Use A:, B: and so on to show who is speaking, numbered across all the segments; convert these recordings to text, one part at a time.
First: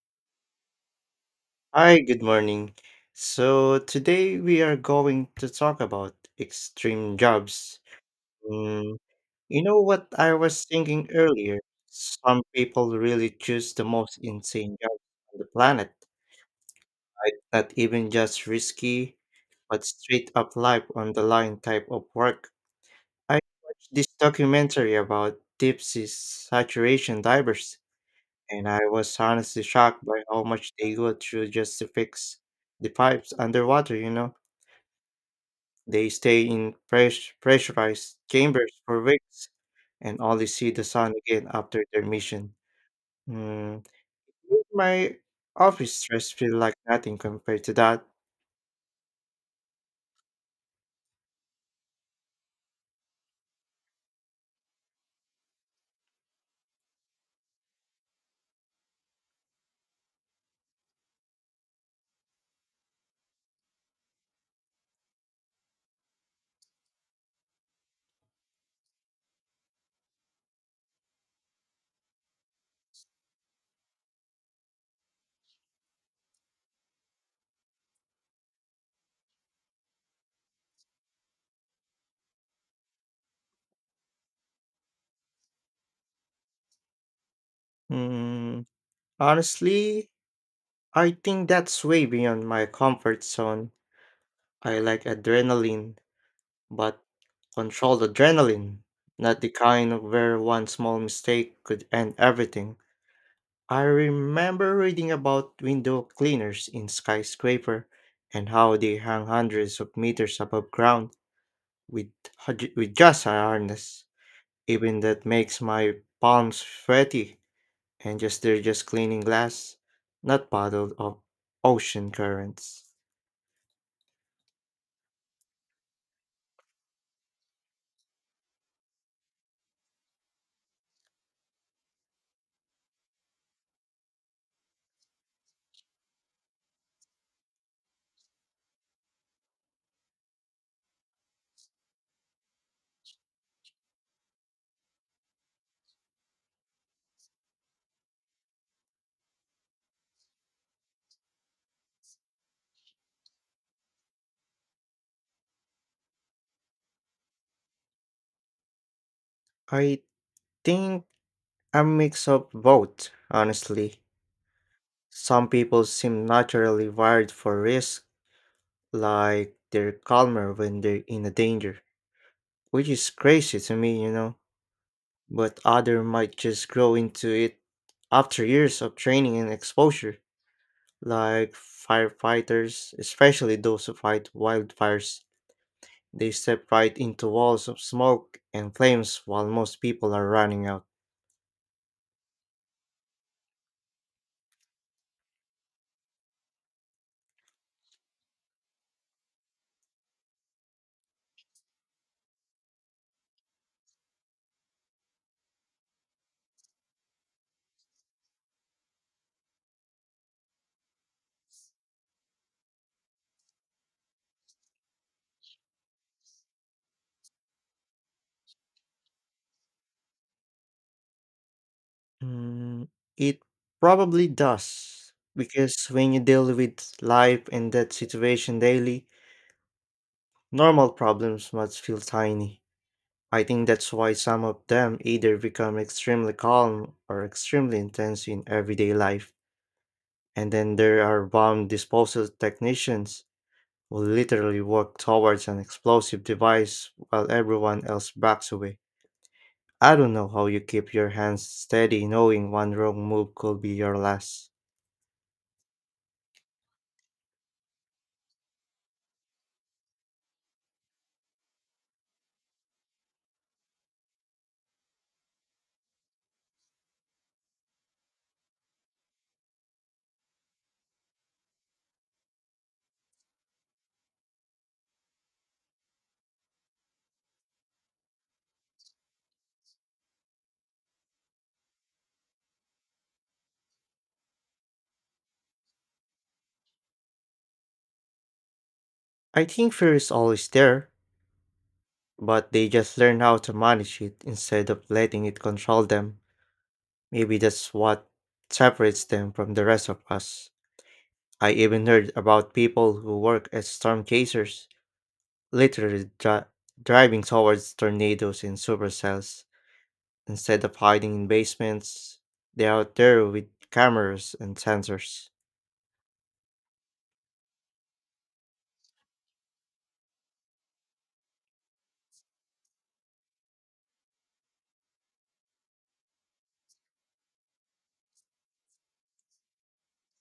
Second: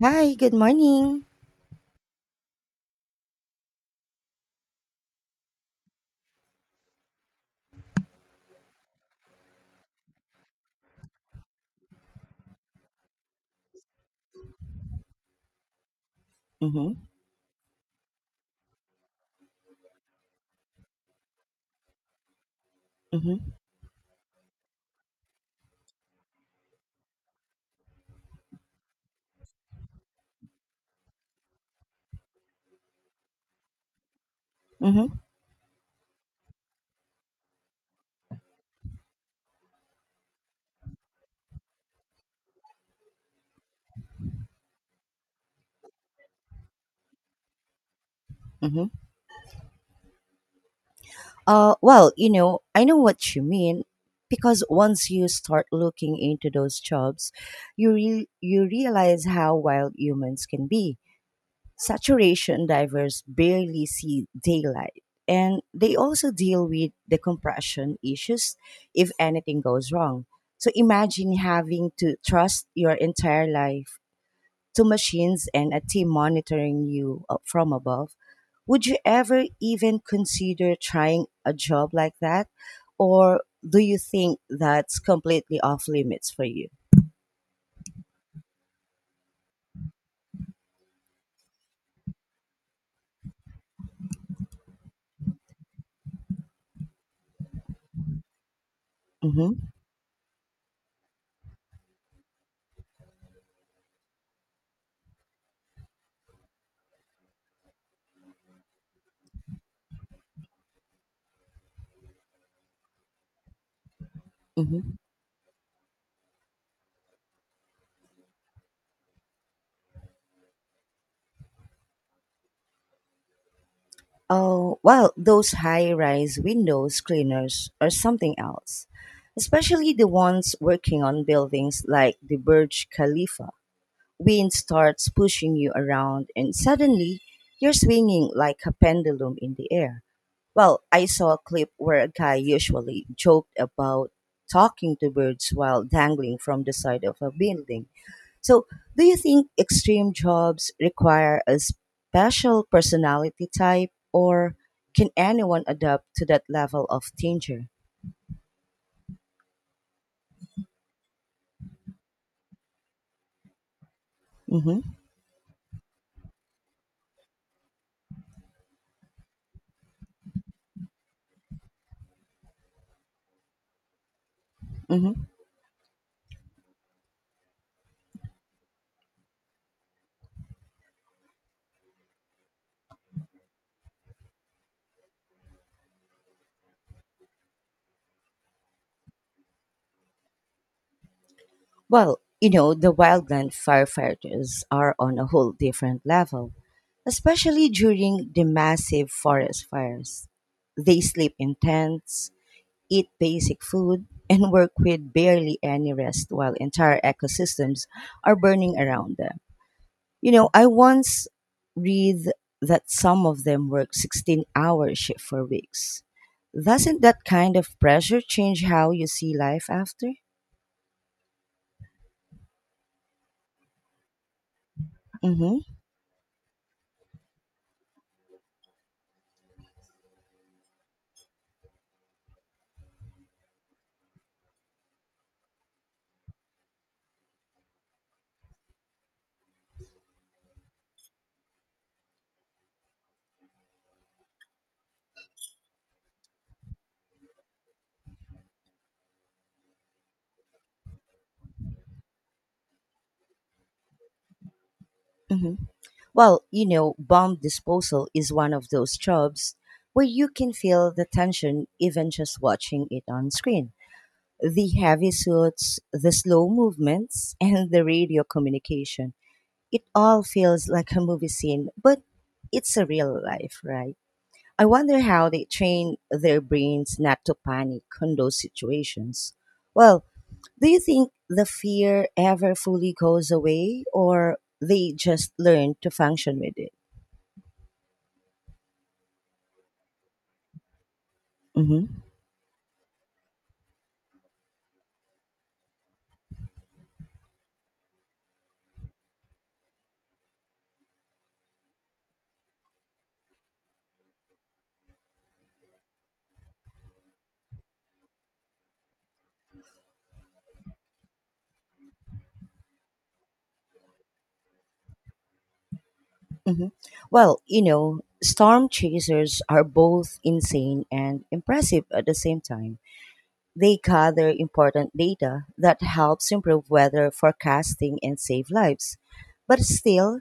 A: Hi, good morning.
B: Hi, good morning. So today we are going to talk about extreme jobs. Mm, you know what I was thinking earlier? Some people really choose the most insane jobs on the planet.
A: Mm-hmm,
B: Like, not even just risky, but straight up life on the line type of work.
A: mm-hmm,
B: I watched this documentary about deep sea saturation divers, and I was honestly shocked by how much they go through just to fix the pipes underwater.
A: mm-hmm,
B: They stay in pressurized chambers for weeks and only see the sun again after their mission. Mm, Made my office stress feel like nothing compared to that.
A: mm-hmm. I know what you mean because once you start looking into those jobs, you realize how wild humans can be. Saturation divers barely see daylight, and they also deal with the compression issues if anything goes wrong. So imagine having to trust your entire life to machines and a team monitoring you from above. Would you ever even consider trying a job like that? Or do you think that's completely off limits for you?
B: Mm, Honestly, I think that's way beyond my comfort zone. I like adrenaline, but controlled adrenaline, not the
A: Hmm.
B: kind of where one small mistake could end everything. I remember reading about window cleaners in skyscraper and how they hang hundreds of meters above ground with with just a harness.
A: Hmm.
B: Even that makes my palms sweaty, and just they're just cleaning glass, not puddled of ocean currents.
A: Oh, well, those high rise windows cleaners are something else, especially the ones working on buildings like the Burj Khalifa. Wind starts pushing you around and suddenly you're swinging like a pendulum in the air. Well, I saw a clip where a guy usually joked about talking to birds while dangling from the side of a building. So, do you think extreme jobs require a special personality type or can anyone adapt to that level of danger?
B: I think a mix of both, honestly.
A: Mm-hmm,
B: Some people seem naturally wired for risk, like they're calmer when they're in a danger, which is crazy to me.
A: mm-hmm.
B: But other might just grow into it after years of training and exposure, like firefighters, especially those who fight wildfires. They step right into walls of smoke and flames while most people are running out.
A: Well, you know, the wildland firefighters are on a whole different level, especially during the massive forest fires. They sleep in tents, eat basic food, and work with barely any rest while entire ecosystems are burning around them. You know, I once read that some of them work 16-hour shift for weeks. Doesn't that kind of pressure change how you see life after?
B: Mm, it probably does,
A: Mm-hmm.
B: because when you deal with life and that situation daily, normal problems must feel tiny. I think that's why some of them either become extremely calm or extremely intense in everyday life. And then there are bomb disposal technicians who literally work towards an explosive device while everyone else backs away. I don't know how you keep your hands steady knowing one wrong move could be your last.
A: Mm-hmm. Well, you know, bomb disposal is one of those jobs where you can feel the tension even just watching it on screen. The heavy suits, the slow movements, and the radio communication. It all feels like a movie scene, but it's a real life, right? I wonder how they train their brains not to panic on those situations. Well, do you think the fear ever fully goes away or they just learn to function with it?
B: I think fear is always there,
A: Mhm.
B: but they just learn how to manage it instead of letting it control them. Maybe that's what separates them from the rest of us. I even heard about people who work as storm chasers, literally driving towards tornadoes in supercells. Instead of hiding in basements, they're out there with cameras and sensors.
A: Mhm. Well, you know, storm chasers are both insane and impressive at the same time. They gather important data that helps improve weather forecasting and save lives. But still,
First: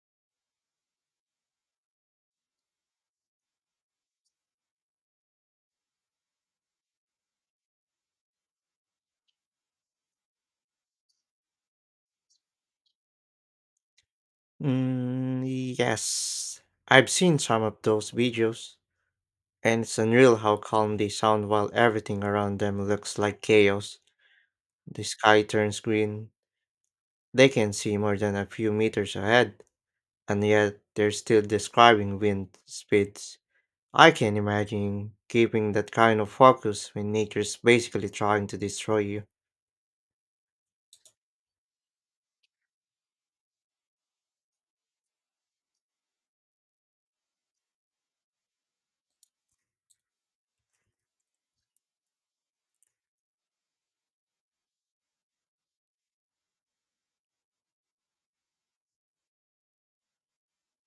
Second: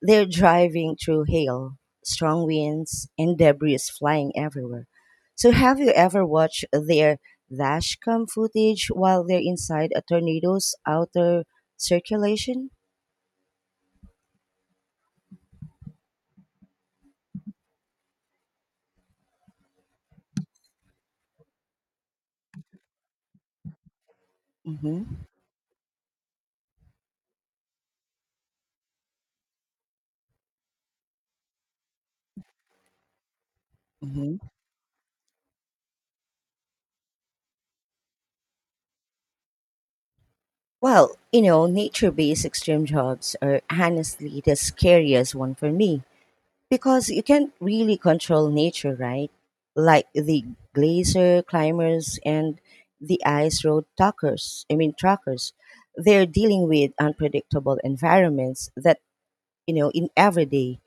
A: they're driving through hail, strong winds, and debris flying everywhere. So, have you ever watched their dashcam footage while they're inside a tornado's outer circulation?
B: Mm, yes, I've seen some of those videos, and it's unreal how calm they sound while everything around them looks like chaos. The
A: Mm-hmm.
B: sky turns green, they can see more than a few meters ahead, and yet they're still describing wind speeds. I
A: Mm-hmm.
B: can imagine keeping that kind of focus when nature's basically trying to destroy you.
A: Well, you know, nature based extreme jobs are honestly the scariest one for me because you can't really control nature, right? Like the glacier climbers and the ice road truckers, I mean, truckers. They're dealing with unpredictable environments that you know, in every day.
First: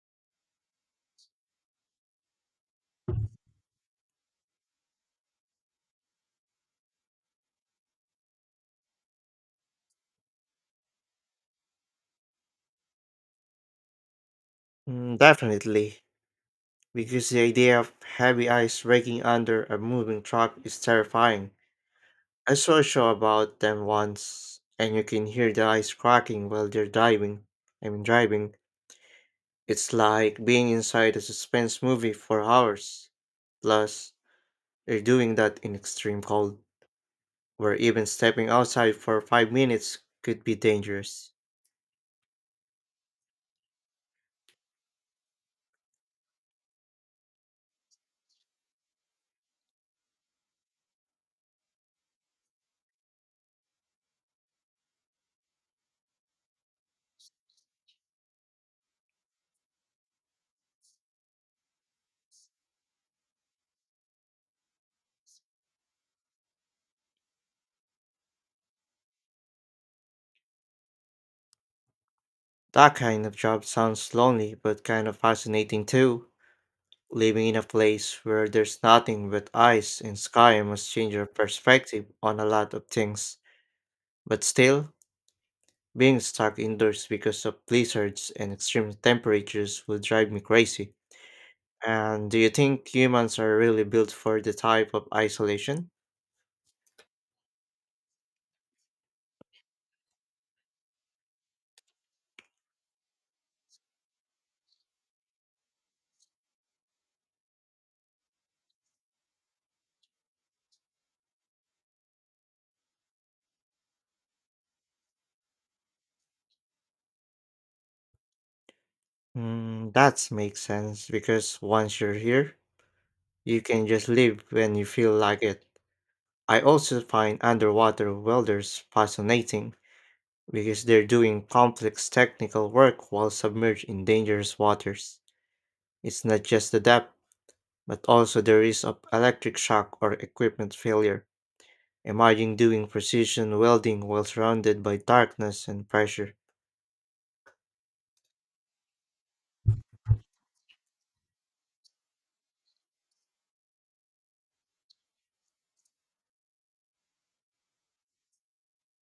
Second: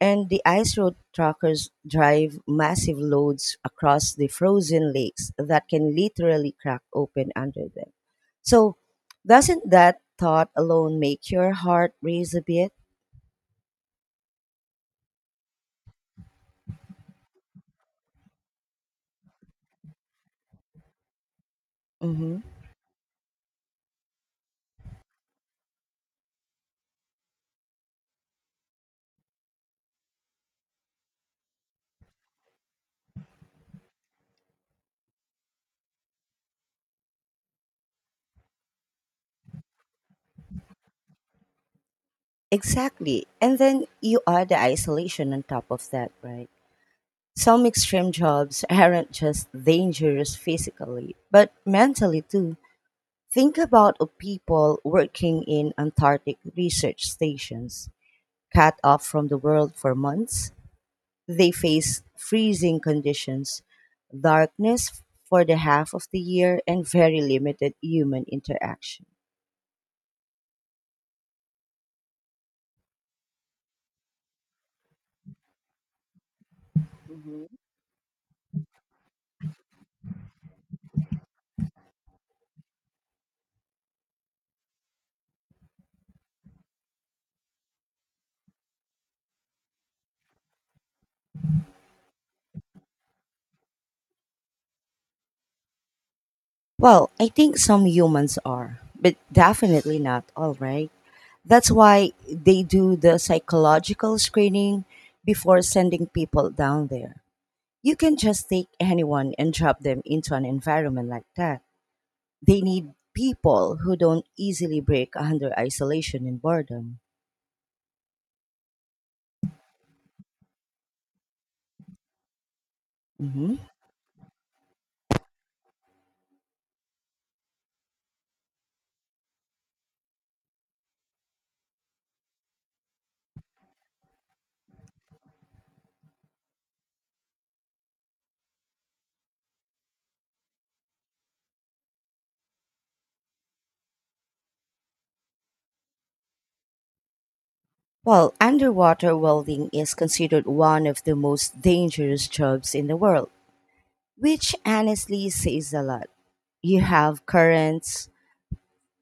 A: And the ice road truckers drive massive loads across the frozen lakes that can literally crack open under them. So, doesn't that thought alone make your heart race a bit?
B: Mm, definitely, because the idea of heavy ice breaking under a moving truck is terrifying.
A: Hmm.
B: I saw a show about them once, and you can hear the ice cracking while they're diving. I mean, driving. It's like being inside a suspense movie for hours. Plus, they're doing that in extreme cold, where even stepping outside for 5 minutes could be dangerous.
A: Exactly. And then you add the isolation on top of that, right? Some extreme jobs aren't just dangerous physically, but mentally too. Think about of people working in Antarctic research stations cut off from the world for months. They faced freezing conditions, darkness for the half of the year, and very limited human interaction.
B: That kind of job sounds lonely but kind of fascinating too. Living in
A: Hmm.
B: a place where there's nothing but ice and sky must change your perspective on a lot of things. But still, being stuck indoors because of blizzards and extreme temperatures would drive me crazy. And do you think humans are really built for the type of isolation?
A: Well, I think some humans are, but definitely not all, right? That's why they do the psychological screening before sending people down there. You can just take anyone and drop them into an environment like that. They need people who don't easily break under isolation and boredom.
B: That makes sense because once you're here,
A: Hmm.
B: you can just leave when you feel like it. I also find underwater welders fascinating because they're doing complex technical work while submerged in dangerous waters. It's not just the depth, but also the risk of electric shock or equipment failure. Imagine doing precision welding while surrounded by darkness and pressure.
A: Well, underwater welding is considered one of the most dangerous jobs in the world, which honestly says a lot. You have currents,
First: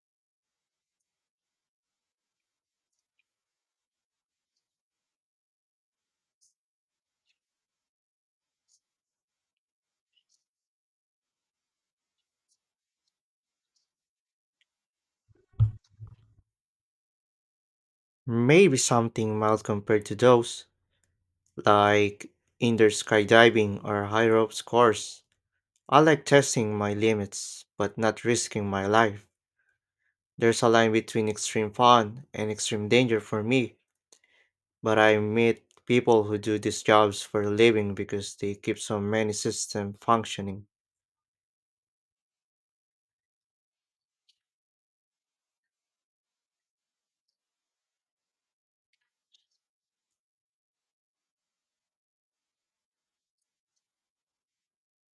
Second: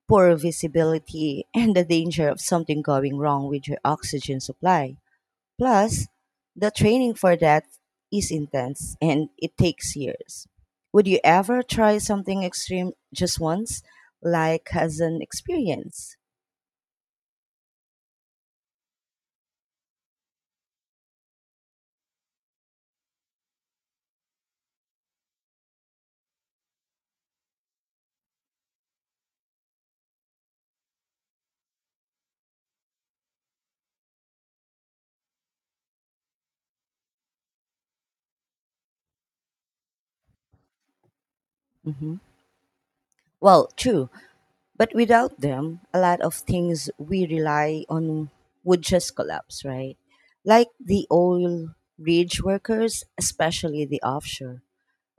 A: poor visibility, and the danger of something going wrong with your oxygen supply. Plus, the training for that is intense and it takes years. Would you ever try something extreme just once, like as an experience?
B: Maybe something mild compared to those, like indoor skydiving or high ropes course. I like testing my limits, but not risking my life. There's a line between extreme fun and extreme danger for me, but I meet people who do these jobs for a living because they keep so many systems functioning.
A: Hmm. Well, true. But without them, a lot of things we rely on would just collapse, right? Like the oil rig workers, especially the offshore.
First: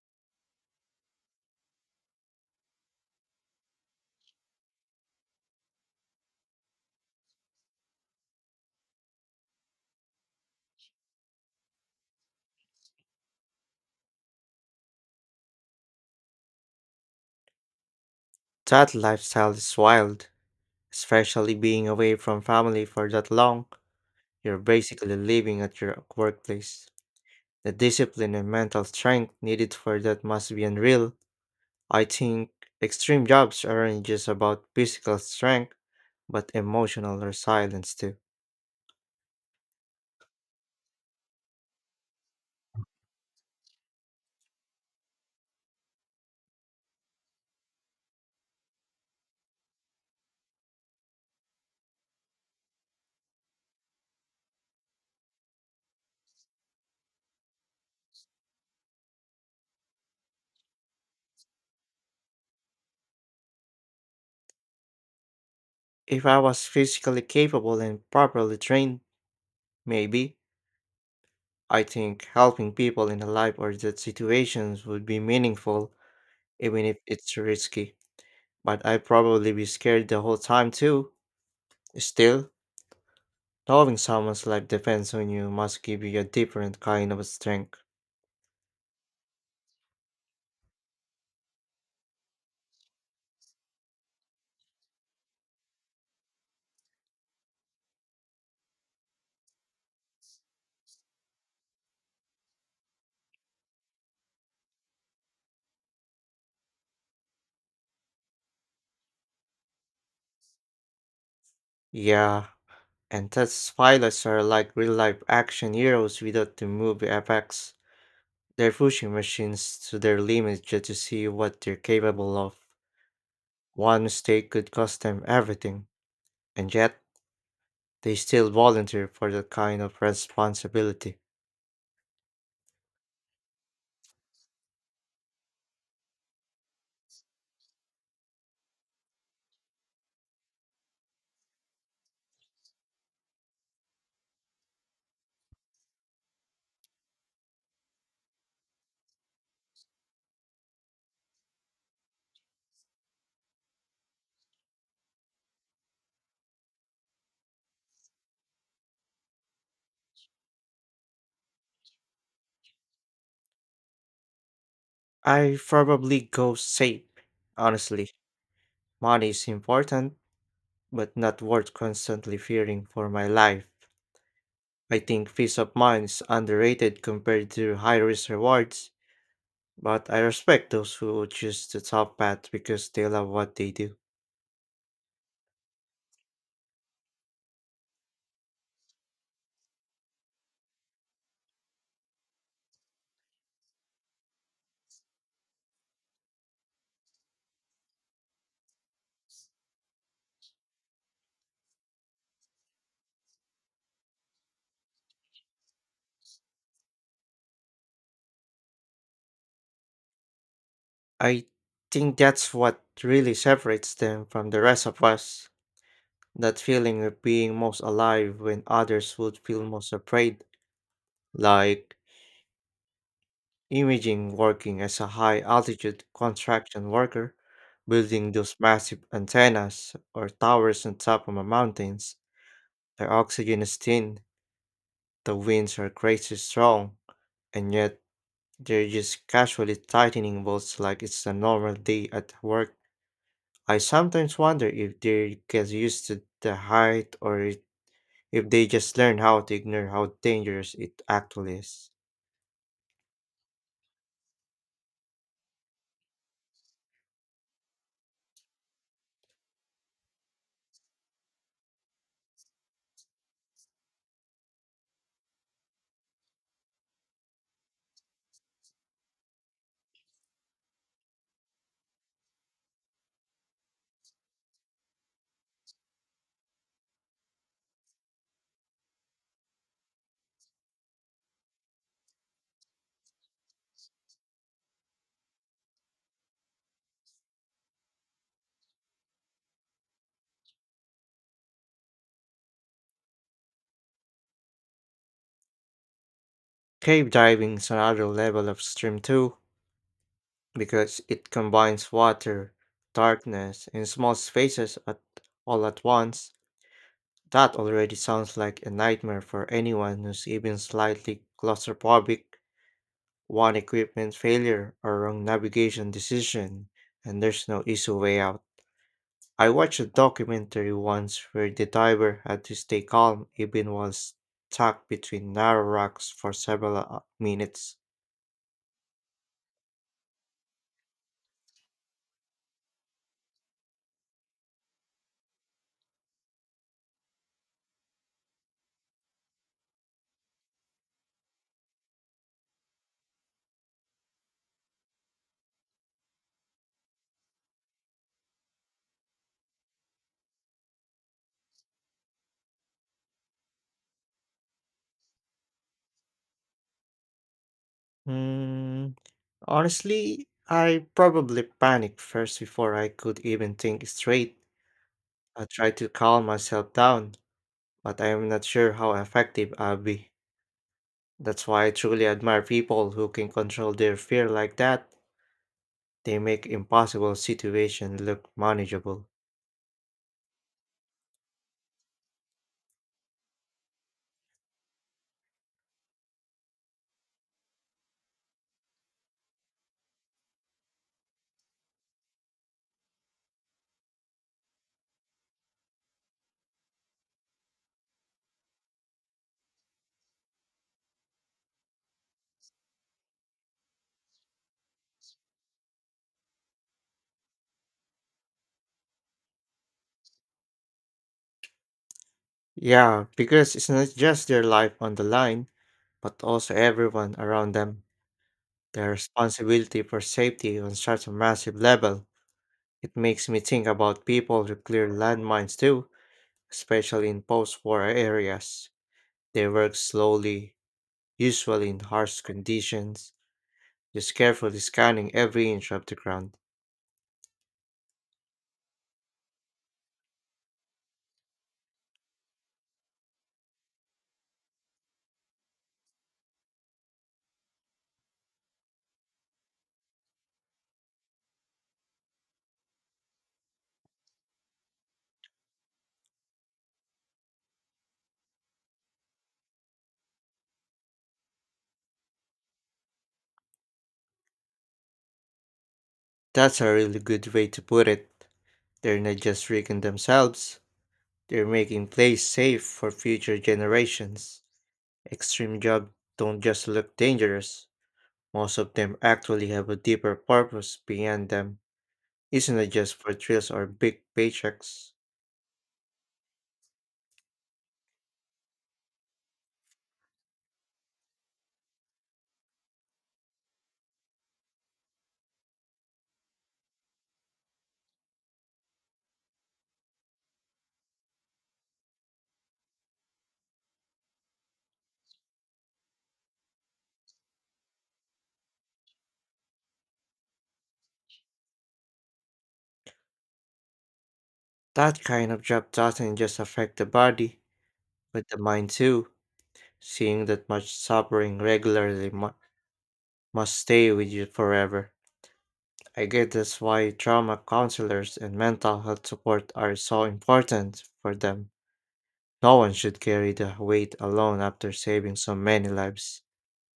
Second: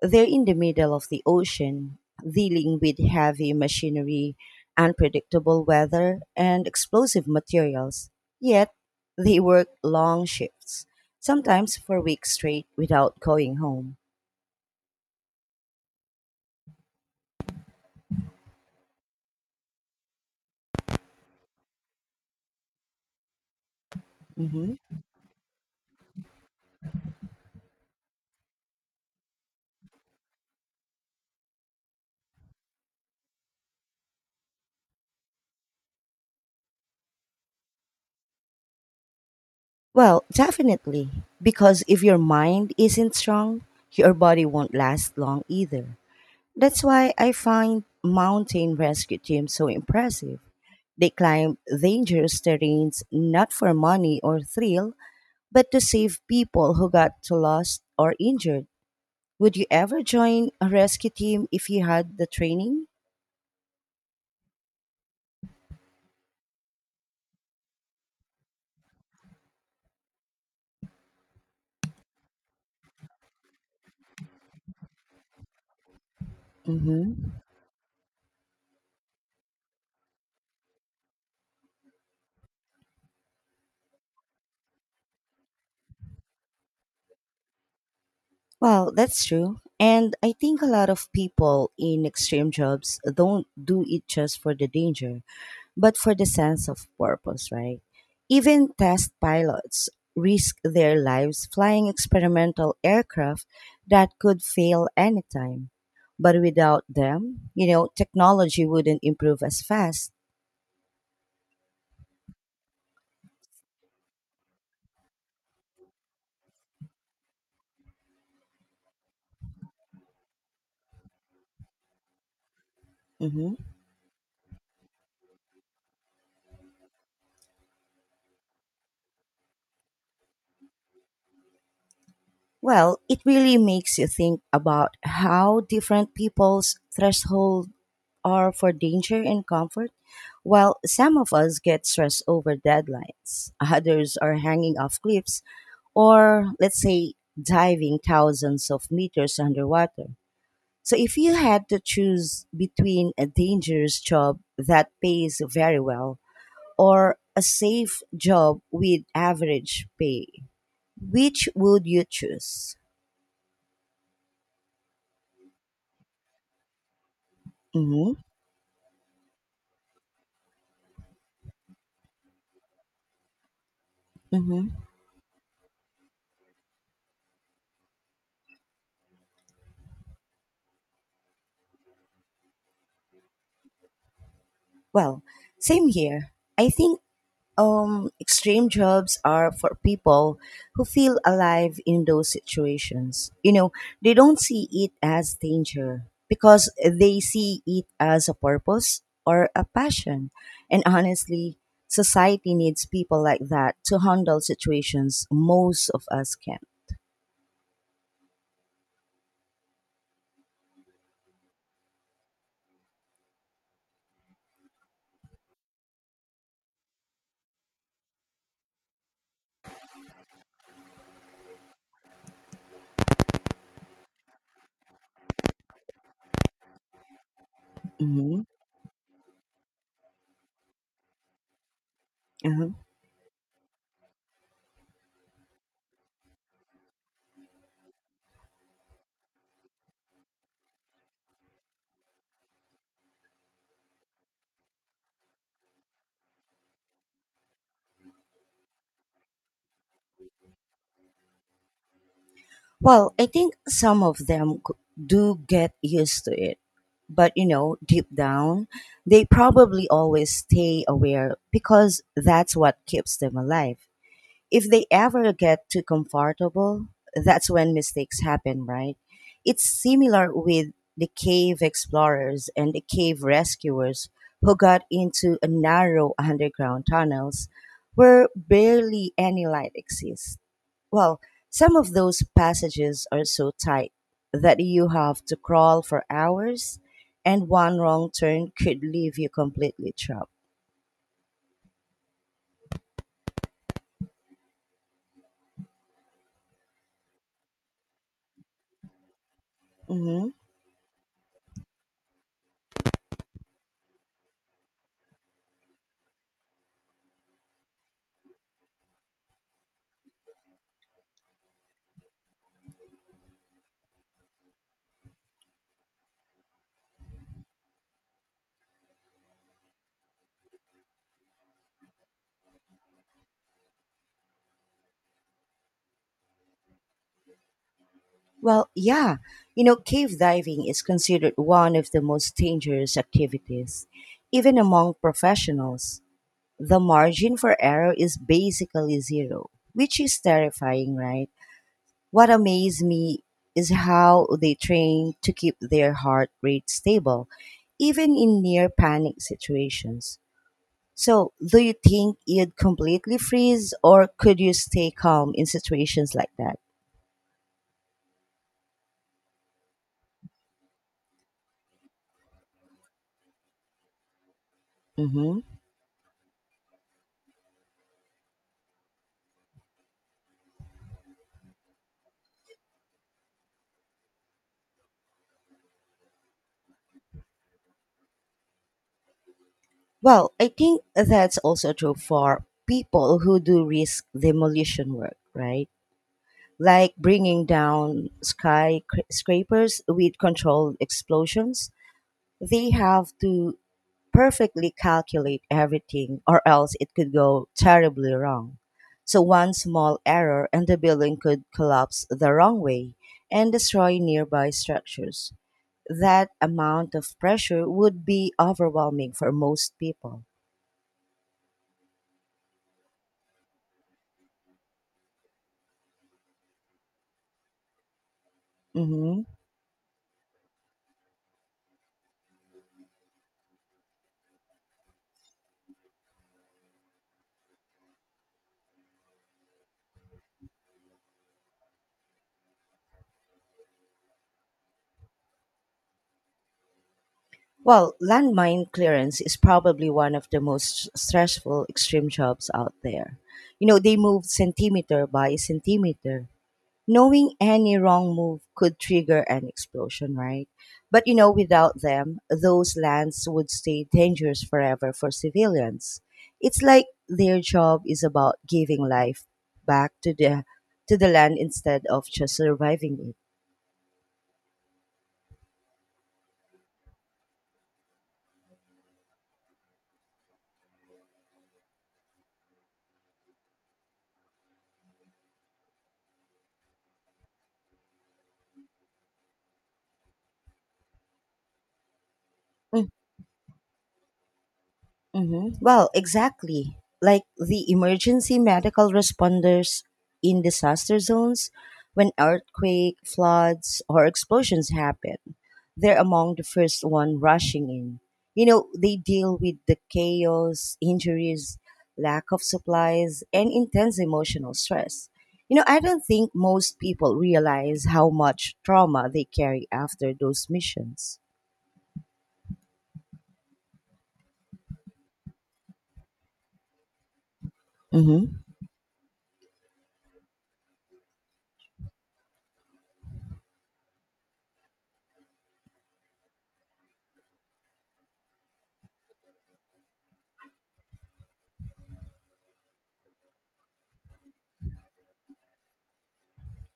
A: They're in the middle of the ocean, dealing with heavy machinery, unpredictable weather, and explosive materials. Yet, they work long shifts, sometimes for weeks straight without going home.
B: That lifestyle is wild, especially being away from family for that long. You're
A: Mm-hmm.
B: basically living at your workplace. The discipline and mental strength needed for that must be unreal. I think extreme jobs aren't just about physical strength but emotional resilience too.
A: Well, definitely. Because if your mind isn't strong, your body won't last long either. That's why I find mountain rescue teams so impressive. They climb dangerous terrains not for money or thrill, but to save people who got lost or injured. Would you ever join a rescue team if you had the training?
B: If I was physically capable and properly trained, maybe I think helping people in a life or death situations would be meaningful, even if it's
A: Mm-hmm.
B: risky. But I'd probably be scared the whole time too. Still, knowing someone's life depends on you must give you a different kind of strength.
A: Well, that's true. And I think a lot of people in extreme jobs don't do it just for the danger, but for the sense of purpose, right? Even test pilots risk their lives flying experimental aircraft that could fail anytime. But without them, you know, technology wouldn't improve as fast.
B: Yeah, and test pilots are like real life action heroes without the movie effects. They're pushing machines to their limits just to see what they're capable of.
A: Mhm.
B: One mistake could cost them everything, and yet they still volunteer for that kind of responsibility.
A: Well, it really makes you think about how different people's threshold are for danger and comfort, while some of us get stressed over deadlines, others are hanging off cliffs, or let's say diving thousands of meters underwater. So, if you had to choose between a dangerous job that pays very well or a safe job with average pay, which would you choose?
B: I probably go safe. Honestly,
A: Mm-hmm.
B: money is important, but not worth constantly fearing for my life.
A: Mm-hmm.
B: I think peace of mind is underrated compared to high risk rewards, but I respect those who choose the top path because they love what they do.
A: Well, same here. I think Extreme jobs are for people who feel alive in those situations. You know, they don't see it as danger because they see it as a purpose or a passion. And honestly, society needs people like that to handle situations most of us can.
B: I think that's what really separates them from the rest of us. That feeling of being most alive when others would feel most afraid, like imaging working as a high altitude construction worker, building
A: Mm-hmm.
B: those massive antennas or towers on top of the mountains. The oxygen is thin, the winds are crazy strong, and yet they're just casually tightening bolts like it's a normal day at work. I sometimes wonder if they get used to the height or if they just learn how to ignore how dangerous it actually is.
A: Well, I think some of them g- do get used to it. But, you know, deep down, they probably always stay aware because that's what keeps them alive. If they ever get too comfortable, that's when mistakes happen, right? It's similar with the cave explorers and the cave rescuers who got into a narrow underground tunnels where barely any light exists, well, some of those passages are so tight that you have to crawl for hours, and one wrong turn could leave you completely trapped.
B: Cave diving is another level of extreme too,
A: Hmm.
B: because it combines water, darkness, and small spaces at all at once. That already sounds like a nightmare for anyone who's even slightly claustrophobic. One equipment failure or wrong navigation decision, and there's no easy way out. I watched a documentary once where the diver had to stay calm even while stuck between narrow rocks for several minutes.
A: Well, yeah, you know, cave diving is considered one of the most dangerous activities, even among professionals. The margin for error is basically zero, which is terrifying, right? What amazed me is how they train to keep their heart rate stable, even in near panic situations. So, do you think you'd completely freeze or could you stay calm in situations like that?
B: Mm, Honestly, I probably panicked first before I could even think straight.
A: Hmm.
B: I tried to calm myself down, but I am not sure how effective I'll be. That's why I truly admire people who can control their fear like that. They make impossible situations look manageable.
A: Well, I think that's also true for people who do risk demolition work, right? Like bringing down skyscrapers with controlled explosions. They have to perfectly calculate everything or else it could go terribly wrong. So one small error and the building could collapse the wrong way and destroy nearby structures. That amount of pressure would be overwhelming for most people.
B: Yeah, because it's not just their life on the line, but also everyone around them. Their
A: Hmm.
B: responsibility for safety on such a massive level. It makes me think about people who clear landmines too, especially in post war areas. They work slowly, usually in harsh conditions, just carefully scanning every inch of the ground.
A: Well, landmine clearance is probably one of the most stressful extreme jobs out there. You know, they move centimeter by centimeter knowing any wrong move could trigger an explosion, right? But you know, without them, those lands would stay dangerous forever for civilians. It's like their job is about giving life back to the land instead of just surviving
B: That's a really good way to put it. They're not just rigging themselves, they're making place safe for future generations. Extreme jobs don't just look dangerous, most of them actually have a deeper purpose beyond them. Isn't it
A: it.
B: just for thrills or big paychecks?
A: Hmm. Well, exactly. Like the emergency medical responders in disaster zones when earthquake, floods, or explosions happen. They're among the first one rushing in. You know, they deal with the chaos, injuries, lack of supplies, and intense emotional stress. You know, I don't think most people realize how much trauma they carry after those missions.
B: That kind of job doesn't just affect the body, but the mind too. Seeing that much suffering regularly must stay with you forever. I get that's why trauma counselors and mental health support are so important for them. No one should carry the weight alone after saving so many lives.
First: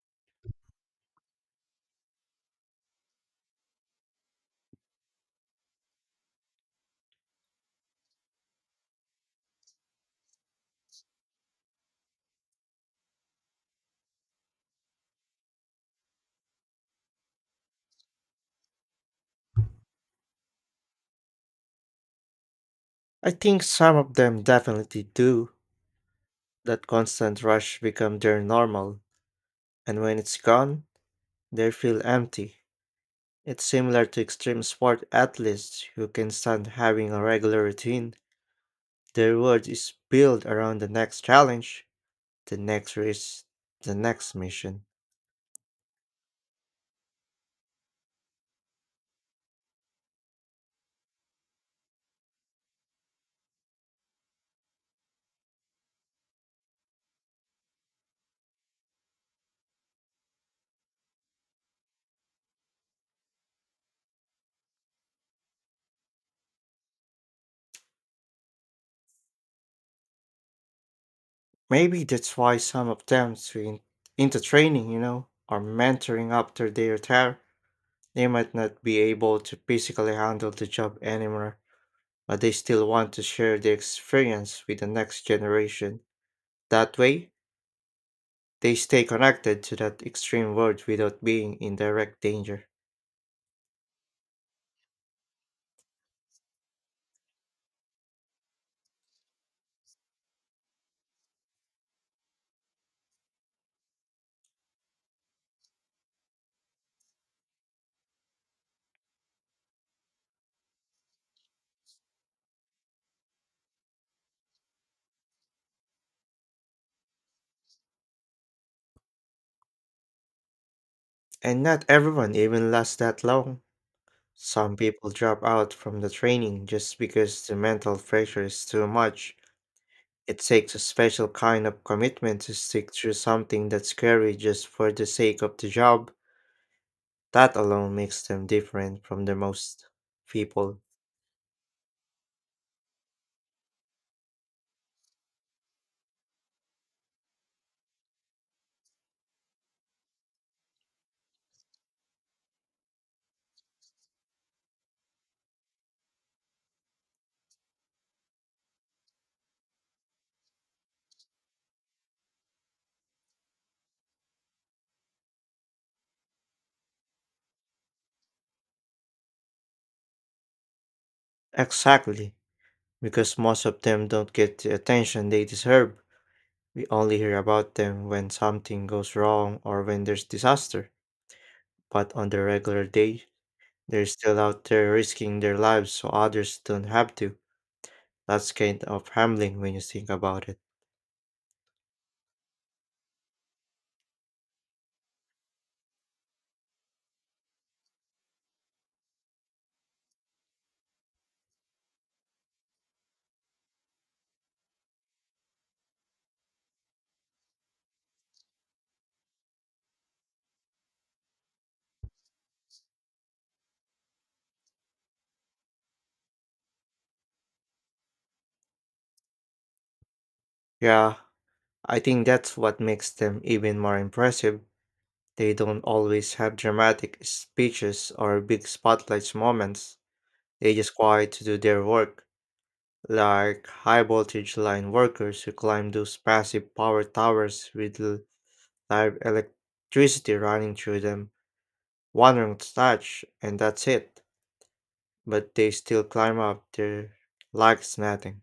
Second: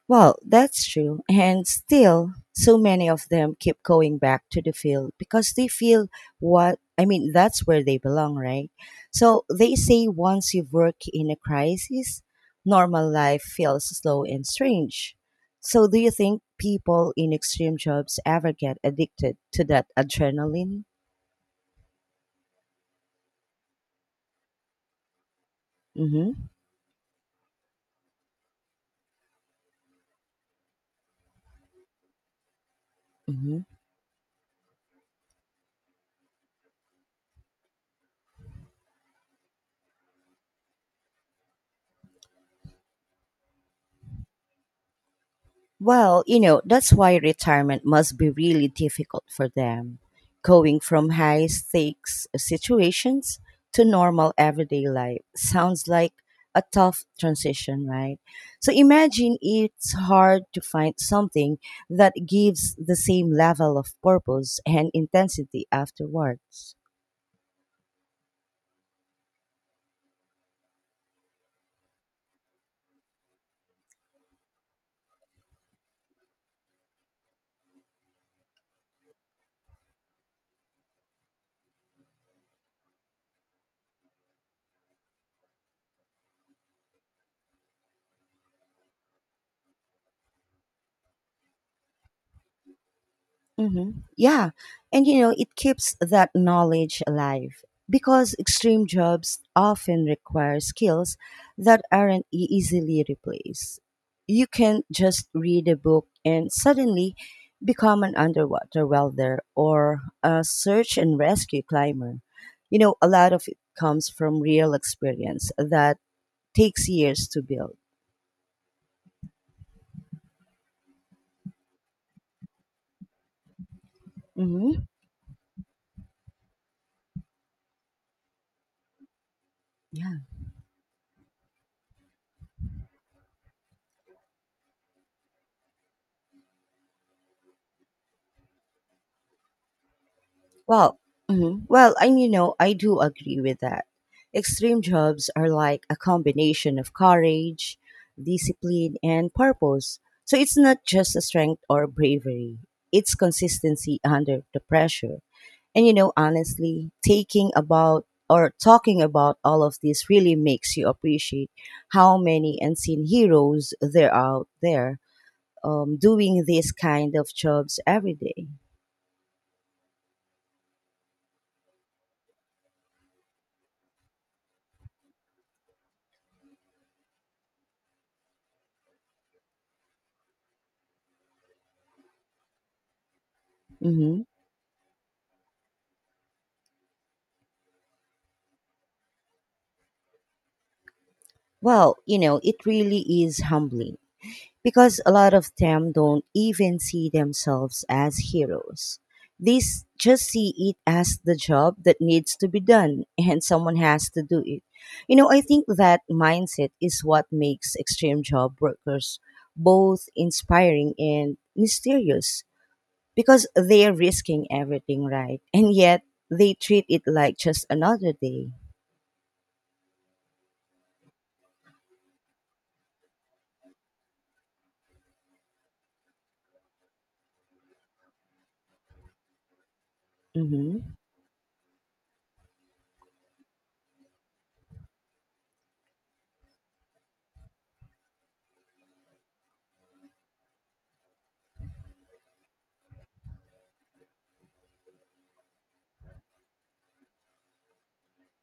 A: Well, that's true. And still, so many of them keep going back to the field because they feel that's where they belong, right? So they say once you work in a crisis, normal life feels slow and strange. So do you think people in extreme jobs ever get addicted to that adrenaline?
B: I think some of them definitely do.
A: Mm-hmm.
B: That constant rush becomes their normal, and when it's gone, they feel empty. It's
A: Mm-hmm.
B: similar to extreme sport athletes who can stand having a regular routine. Their world is built around the next challenge, the next race, the next mission.
A: Well, you know, that's why retirement must be really difficult for them, going from high stakes situations to normal everyday life. Sounds like a tough transition, right? So imagine it's hard to find something that gives the same level of purpose and intensity afterwards.
B: Maybe that's why some of them swing into training, or mentoring after they retire. They might not be able to physically handle the job anymore, but they still want to share their experience with the next generation. That way, they stay connected to that extreme world without being in direct danger.
A: Mm-hmm. Yeah. And you know, it keeps that knowledge alive because extreme jobs often require skills that aren't e- easily replaced. You can just read a book and suddenly become an underwater welder or a search and rescue climber. You know, a lot of it comes from real experience that takes years to build.
B: And not everyone even lasts that long. Some
A: Mm-hmm.
B: people drop out from the training just because the mental pressure is too much.
A: Yeah.
B: It takes a special kind of commitment to stick to something that's scary just for the sake of the job. That alone makes them different from the most people.
A: Well, mhm, well, and you know, I do agree with that. Extreme jobs are like a combination of courage, discipline, and purpose. So it's not just a strength or bravery, it's consistency under the pressure. And you know, honestly, taking about or talking about all of this really makes you appreciate how many unseen heroes there are out there doing these kind of jobs every day.
B: Exactly, because most of them don't get the attention they deserve. We only hear about them when something goes wrong or when there's disaster. But on the regular day, they're
A: Mm-hmm.
B: still out there risking their lives so others don't have to. That's kind of humbling when you think about it.
A: Well, you know, it really is humbling because a lot of them don't even see themselves as heroes. Just see it as the job that needs to be done and someone has to do it. You know, I think that mindset is what makes extreme job workers both inspiring and mysterious because they're risking everything, right? And yet they treat it like just another day.
B: Yeah, I think that's what makes them even more impressive. They don't always have dramatic speeches or big spotlight moments. They just
A: Hmm.
B: quiet to do their work, like high voltage line workers who climb those massive power towers with live electricity running through them. One wrong touch, and that's it. But they still climb up there like it's nothing.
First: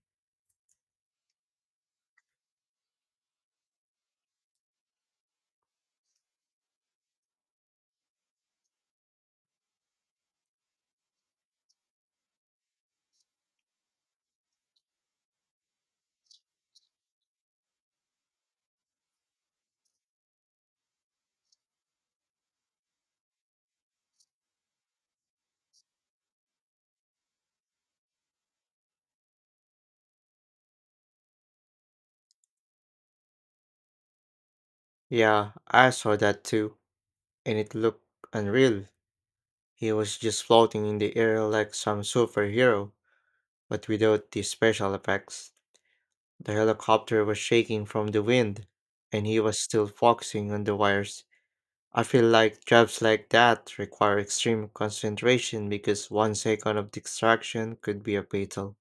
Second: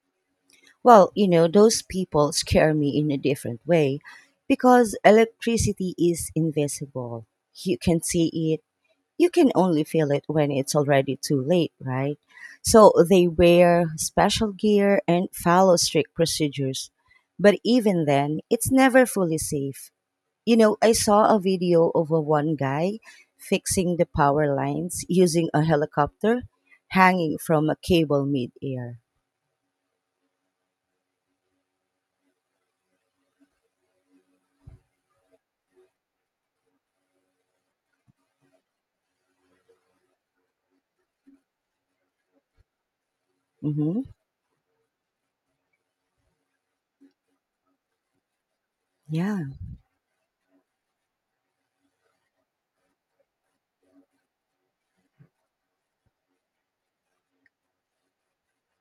A: Well, you know, those people scare me in a different way because electricity is invisible. You can see it, you can only feel it when it's already too late, right? So they wear special gear and follow strict procedures. But even then, it's never fully safe. You know, I saw a video of a one guy fixing the power lines using a helicopter hanging from a cable midair.
B: Yeah, I saw that too, and it looked unreal. He was just floating in the air like some superhero, but
A: Mm-hmm.
B: without the special effects. The helicopter was shaking from the wind, and he
A: Yeah.
B: was still focusing on the wires. I feel like jobs like that require extreme concentration because 1 second of distraction could be a fatal.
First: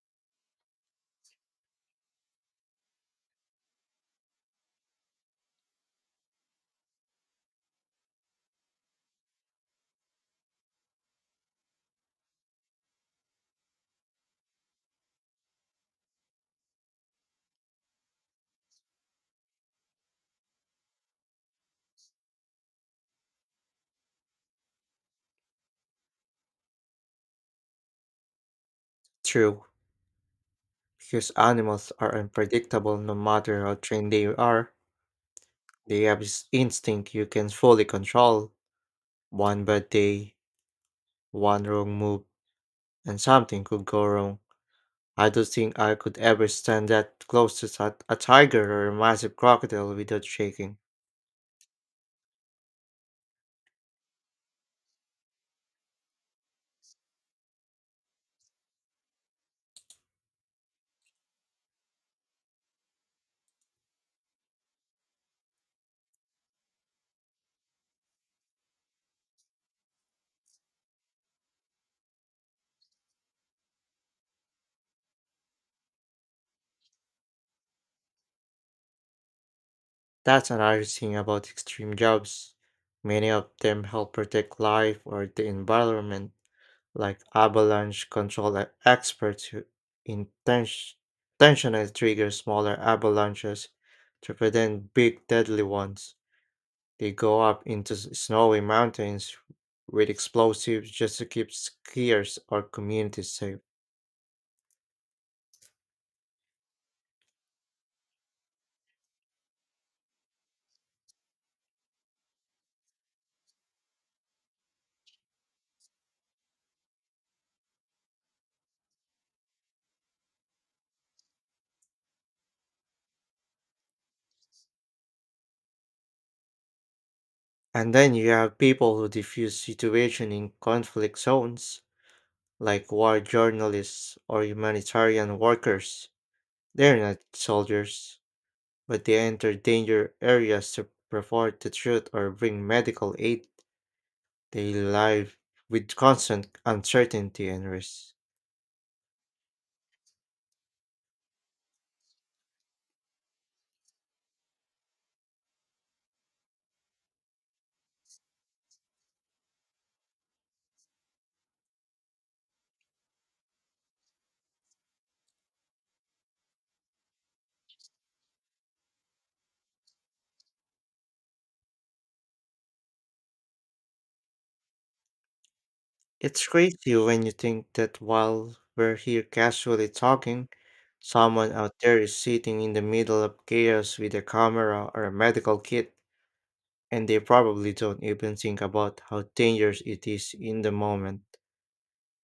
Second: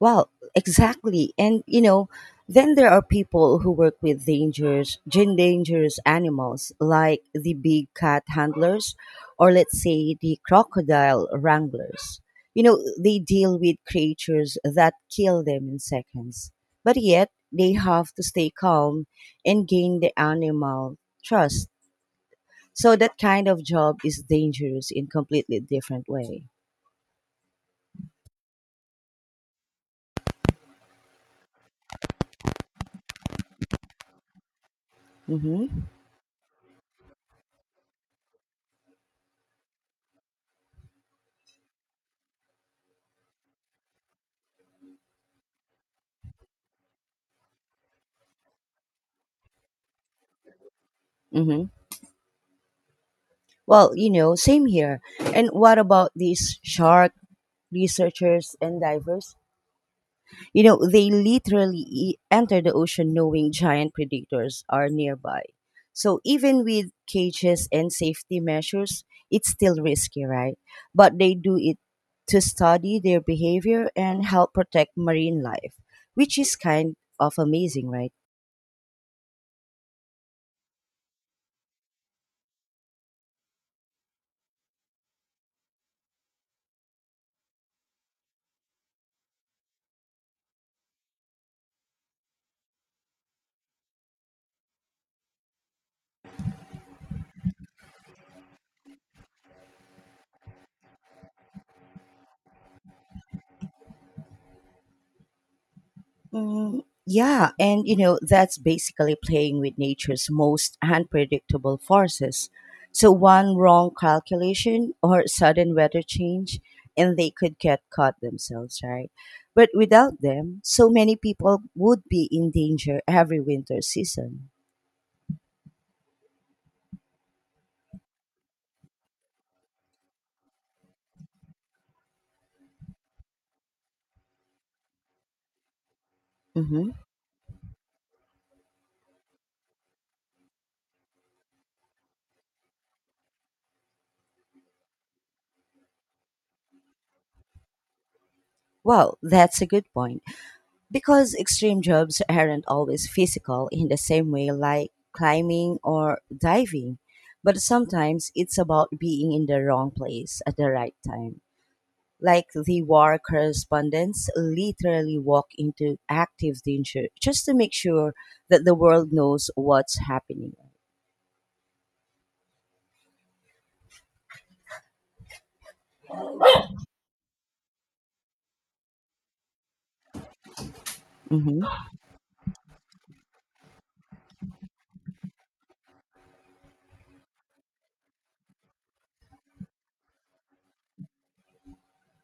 A: Well, exactly. And you know, then there are people who work with dangerous animals like the big cat handlers or let's say the crocodile wranglers. You know, they deal with creatures that kill them in seconds. But yet, they have to stay calm and gain the animal trust. So that kind of job is dangerous in completely different way.
B: True, because animals are unpredictable no matter how trained they are.
A: Mhm.
B: They have this instinct you can fully control. One bad day, one wrong move, and something could go wrong. I don't think I could ever stand that close to a tiger or a massive crocodile without shaking.
A: Mhm. Well, you know, same here. And what about these shark researchers and divers? You know, they literally enter the ocean knowing giant predators are nearby. So even with cages and safety measures, it's still risky, right? But they do it to study their behavior and help protect marine life, which is kind of amazing, right?
B: That's another thing about extreme jobs. Many of them help protect life or the environment, like avalanche control experts who intention- intentionally trigger smaller avalanches to prevent big deadly ones. They go up into snowy mountains with explosives just to keep skiers or communities safe.
A: Mm, yeah, and you know, that's basically playing with nature's most unpredictable forces. So, one wrong calculation or sudden weather change, and they could get caught themselves, right? But without them, so many people would be in danger every winter season.
B: And then you have people who diffuse situation in conflict zones, like war journalists or humanitarian workers.
A: Hmm.
B: They're not soldiers, but they enter danger areas to report the truth or bring medical aid. They live with constant uncertainty and risk.
A: Well, that's a good point. Because extreme jobs aren't always physical in the same way like climbing or diving, but sometimes it's about being in the wrong place at the right time. Like the war correspondents literally walk into active danger just to make sure that the world knows what's happening.
B: It's crazy when you think that while we're here casually talking, someone
A: Hmm.
B: out there is sitting in the middle of chaos with a camera or a medical kit. And they probably don't even think about how dangerous it is in the moment.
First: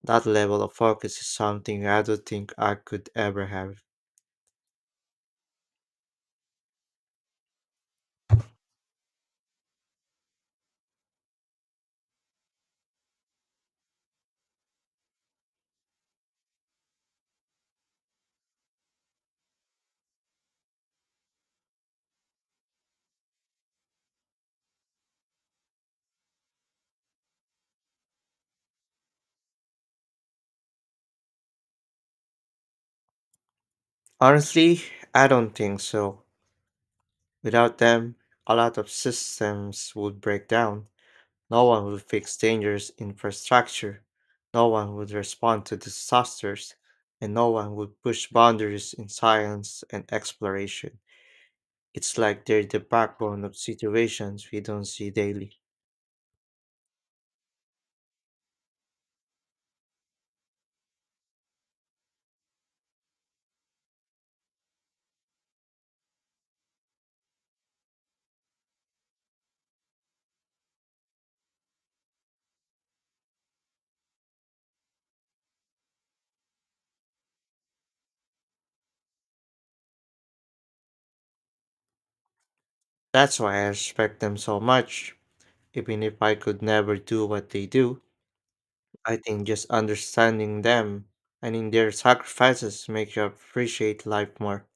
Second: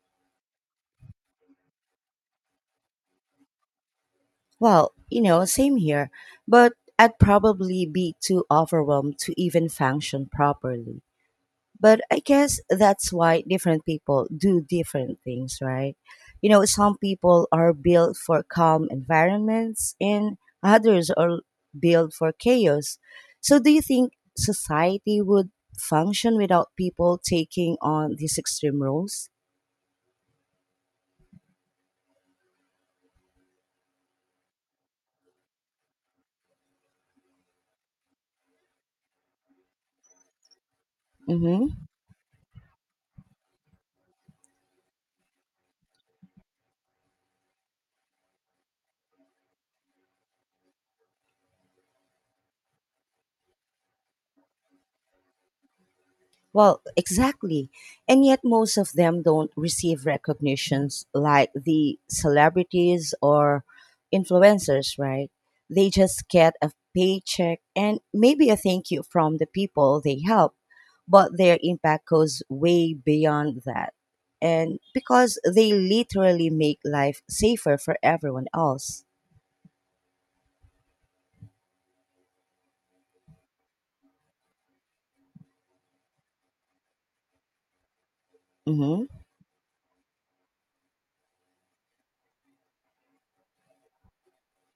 B: That level of focus is something I don't think I could ever have.
A: Well, you know, same here, but I'd probably be too overwhelmed to even function properly, but I guess that's why different people do different things, right? You know, some people are built for calm environments and others are built for chaos. So, do you think society would function without people taking on these extreme roles?
B: Honestly, I don't think so. Without them, a lot of systems would break down. No one
A: Mm-hmm.
B: would fix dangerous infrastructure. No one would respond to disasters. And no one would push boundaries in science and exploration. It's like they're the backbone of situations we don't see daily.
A: Well, exactly. And yet most of them don't receive recognitions like the celebrities or influencers, right? They just get a paycheck and maybe a thank you from the people they help, but their impact goes way beyond that. And because they literally make life safer for everyone else.
B: That's why I respect them so much. Even if I could never do what they do,
A: Mhm.
B: I think just understanding them and in their sacrifices makes you appreciate life more.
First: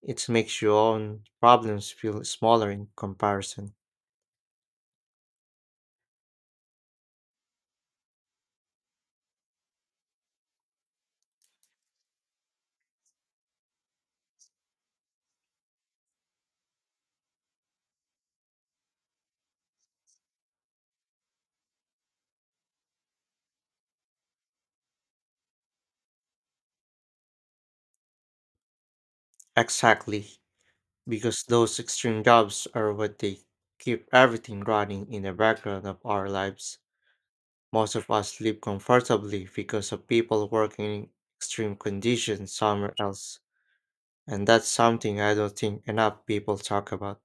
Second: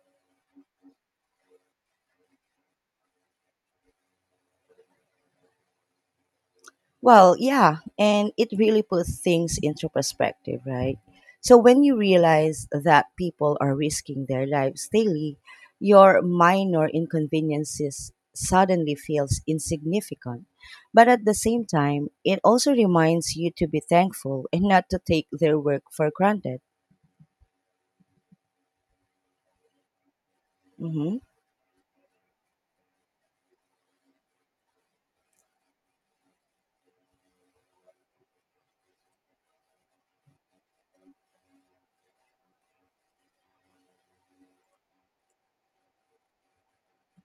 B: It makes your own problems feel smaller in comparison.
A: Well, yeah, and it really puts things into perspective, right? So when you realize that people are risking their lives daily, your minor inconveniences suddenly feels insignificant. But at the same time, it also reminds you to be thankful and not to take their work for granted.
B: Exactly,
A: Mm-hmm.
B: because those extreme jobs are what they keep everything running in the background of our lives. Most of us live comfortably because of people working in extreme conditions somewhere else. And that's something I don't think enough people talk about.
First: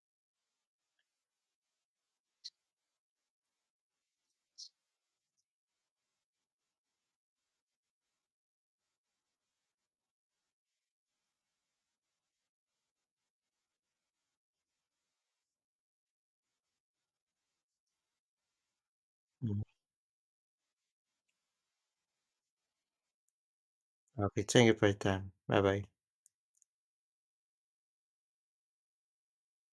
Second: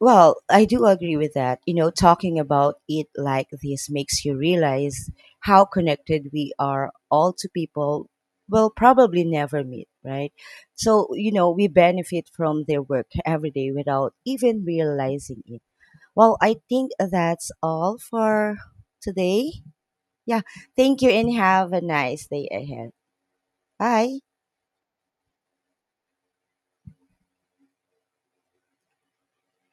A: Well, I do agree with that. You know, talking about it like this makes you realize how connected we are all to people we'll probably never meet, right? So, you know, we benefit from their work every day without even realizing it. Well, I think that's all for today.
B: Mm.
A: Yeah. Thank you and have a nice day ahead. Bye.
B: Okay, thank you for your time. Bye bye.